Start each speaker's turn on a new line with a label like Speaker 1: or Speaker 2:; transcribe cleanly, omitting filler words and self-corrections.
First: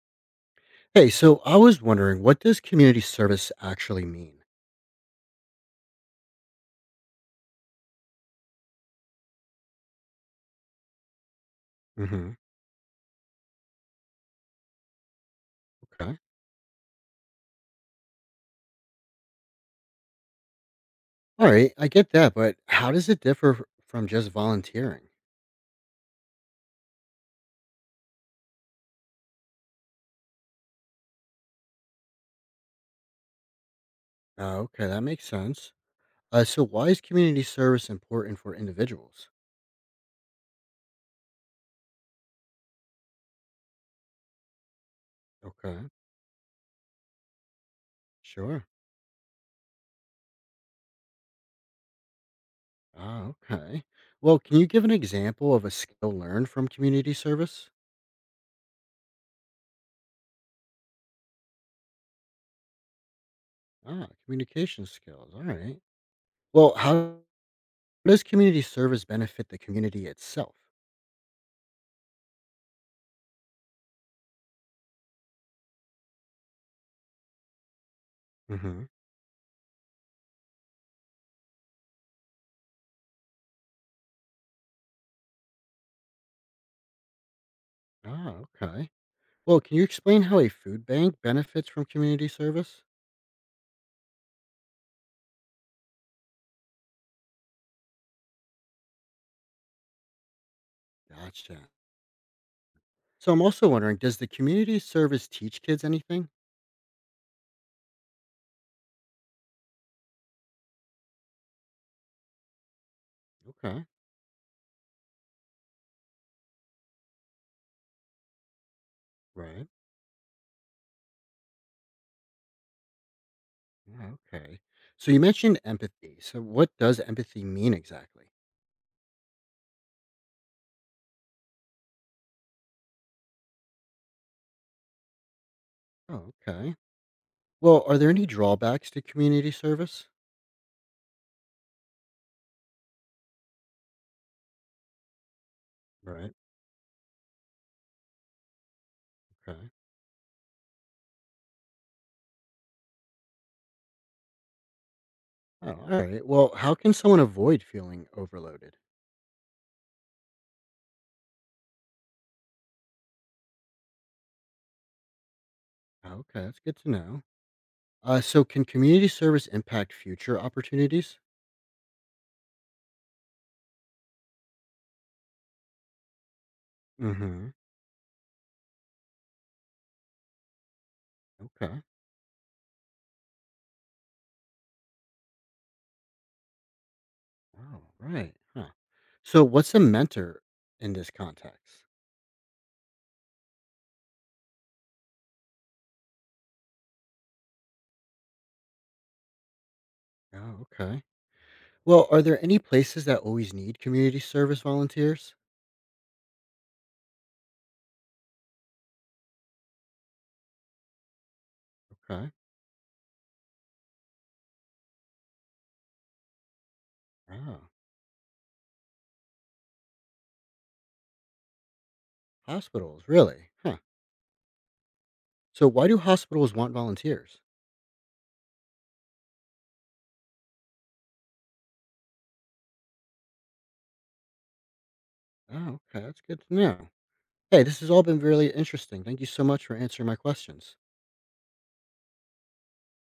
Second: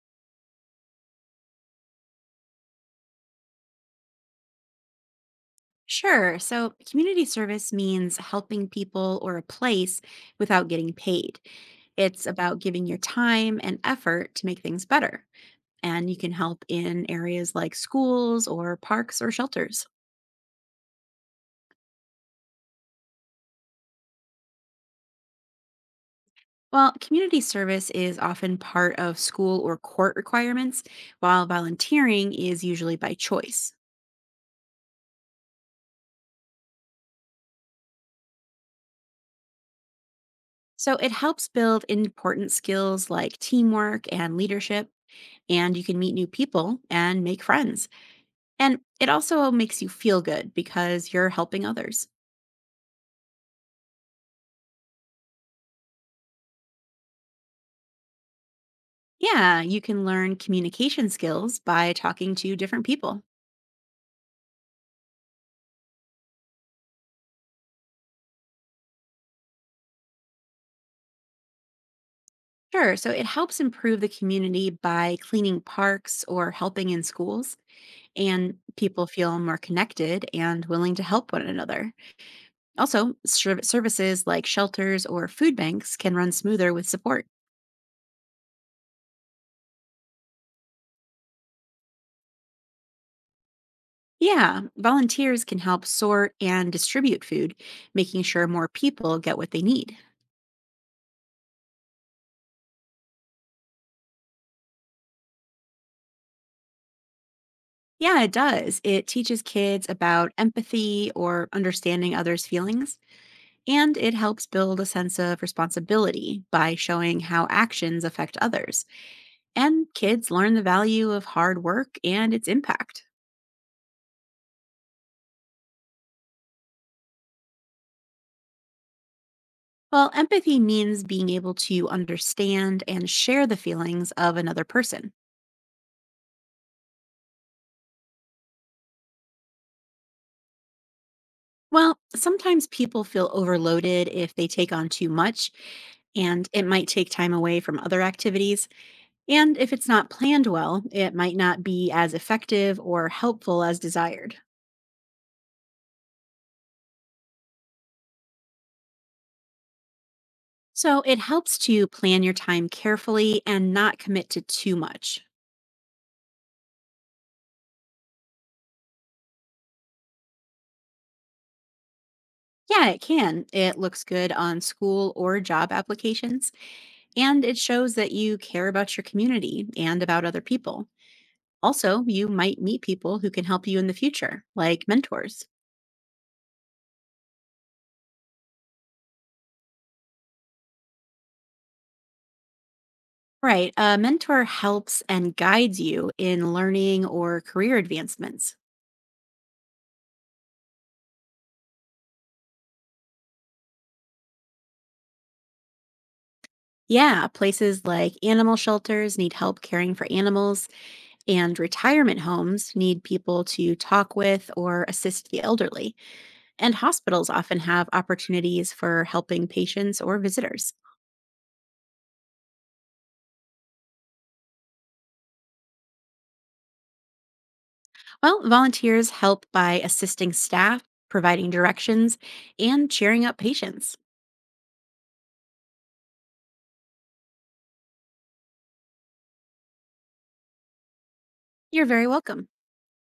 Speaker 1: Hey, so I was wondering, what does community service actually mean?
Speaker 2: Sure. So, community service means helping people or a place without getting paid. It's
Speaker 1: Hmm.
Speaker 2: about giving your time and effort to make things better. And you
Speaker 1: Okay.
Speaker 2: can help in areas like schools or parks or shelters.
Speaker 1: All right, I get that, but how does it differ from just volunteering?
Speaker 2: Well, community service is often part of school or court requirements, while volunteering is usually by choice.
Speaker 1: Okay, that makes sense. So why is community service important for individuals?
Speaker 2: So, it helps build important skills like teamwork and leadership, and
Speaker 1: Okay.
Speaker 2: you can meet new people and make friends.
Speaker 1: Sure.
Speaker 2: And it also makes you feel good because you're helping others.
Speaker 1: Ah, okay. Well, can you give an example of a skill learned from community service?
Speaker 2: Yeah, you can learn communication skills by talking to different people.
Speaker 1: Ah, communication skills. All right. Well, how does community service benefit the community itself?
Speaker 2: Sure. So it helps improve the community by cleaning parks or helping in schools, and
Speaker 1: Hmm.
Speaker 2: people feel more connected and willing to help one another. Also, services like shelters or food banks can run smoother with support.
Speaker 1: Ah, okay. Well, can you explain how a food bank benefits from community service?
Speaker 2: Yeah, volunteers can help sort and distribute food, making sure more people get what they need.
Speaker 1: Gotcha. So I'm also wondering, does the community service teach kids anything?
Speaker 2: Yeah, it does. It teaches kids about empathy or understanding others' feelings,
Speaker 1: Okay,
Speaker 2: and it helps build a sense of responsibility by showing how actions affect others.
Speaker 1: right.
Speaker 2: And kids learn the value of hard work and its impact.
Speaker 1: Yeah, okay. So you mentioned empathy. So what does empathy mean exactly?
Speaker 2: Well, empathy means being able to understand and share the feelings of another person.
Speaker 1: Oh, okay. Well, are there any drawbacks to community service?
Speaker 2: Well, sometimes people feel overloaded if they take on too much,
Speaker 1: Right.
Speaker 2: and it might take time away from other activities. And
Speaker 1: Okay.
Speaker 2: if it's not planned well, it might not be as effective or helpful as desired.
Speaker 1: Oh, all right. Well, how can someone avoid feeling overloaded?
Speaker 2: So it helps to plan your time carefully and not commit to too much.
Speaker 1: Oh, okay, that's good to know. So can community service impact future opportunities?
Speaker 2: Yeah, it can. It looks good on school or job applications, and
Speaker 1: Mm-hmm.
Speaker 2: it shows that you care about your community and about other people.
Speaker 1: Okay.
Speaker 2: Also, you might meet people who can help you in the future, like mentors.
Speaker 1: Oh, right. Huh. So, what's a mentor in this context?
Speaker 2: Right. A mentor helps and guides you in learning or career advancements.
Speaker 1: Oh, okay. Well, are there any places that always need community service volunteers?
Speaker 2: Yeah, places like animal shelters need help caring for animals, and retirement
Speaker 1: Okay.
Speaker 2: homes need people to talk with or assist the elderly. And hospitals often
Speaker 1: Oh,
Speaker 2: have opportunities for helping patients or visitors.
Speaker 1: hospitals, really? Huh. So, why do hospitals want volunteers?
Speaker 2: Well, volunteers help by assisting staff, providing directions, and cheering up patients.
Speaker 1: Oh, okay. That's good to know. Hey, this has all been really interesting. Thank you so much for answering my questions.
Speaker 2: You're very welcome.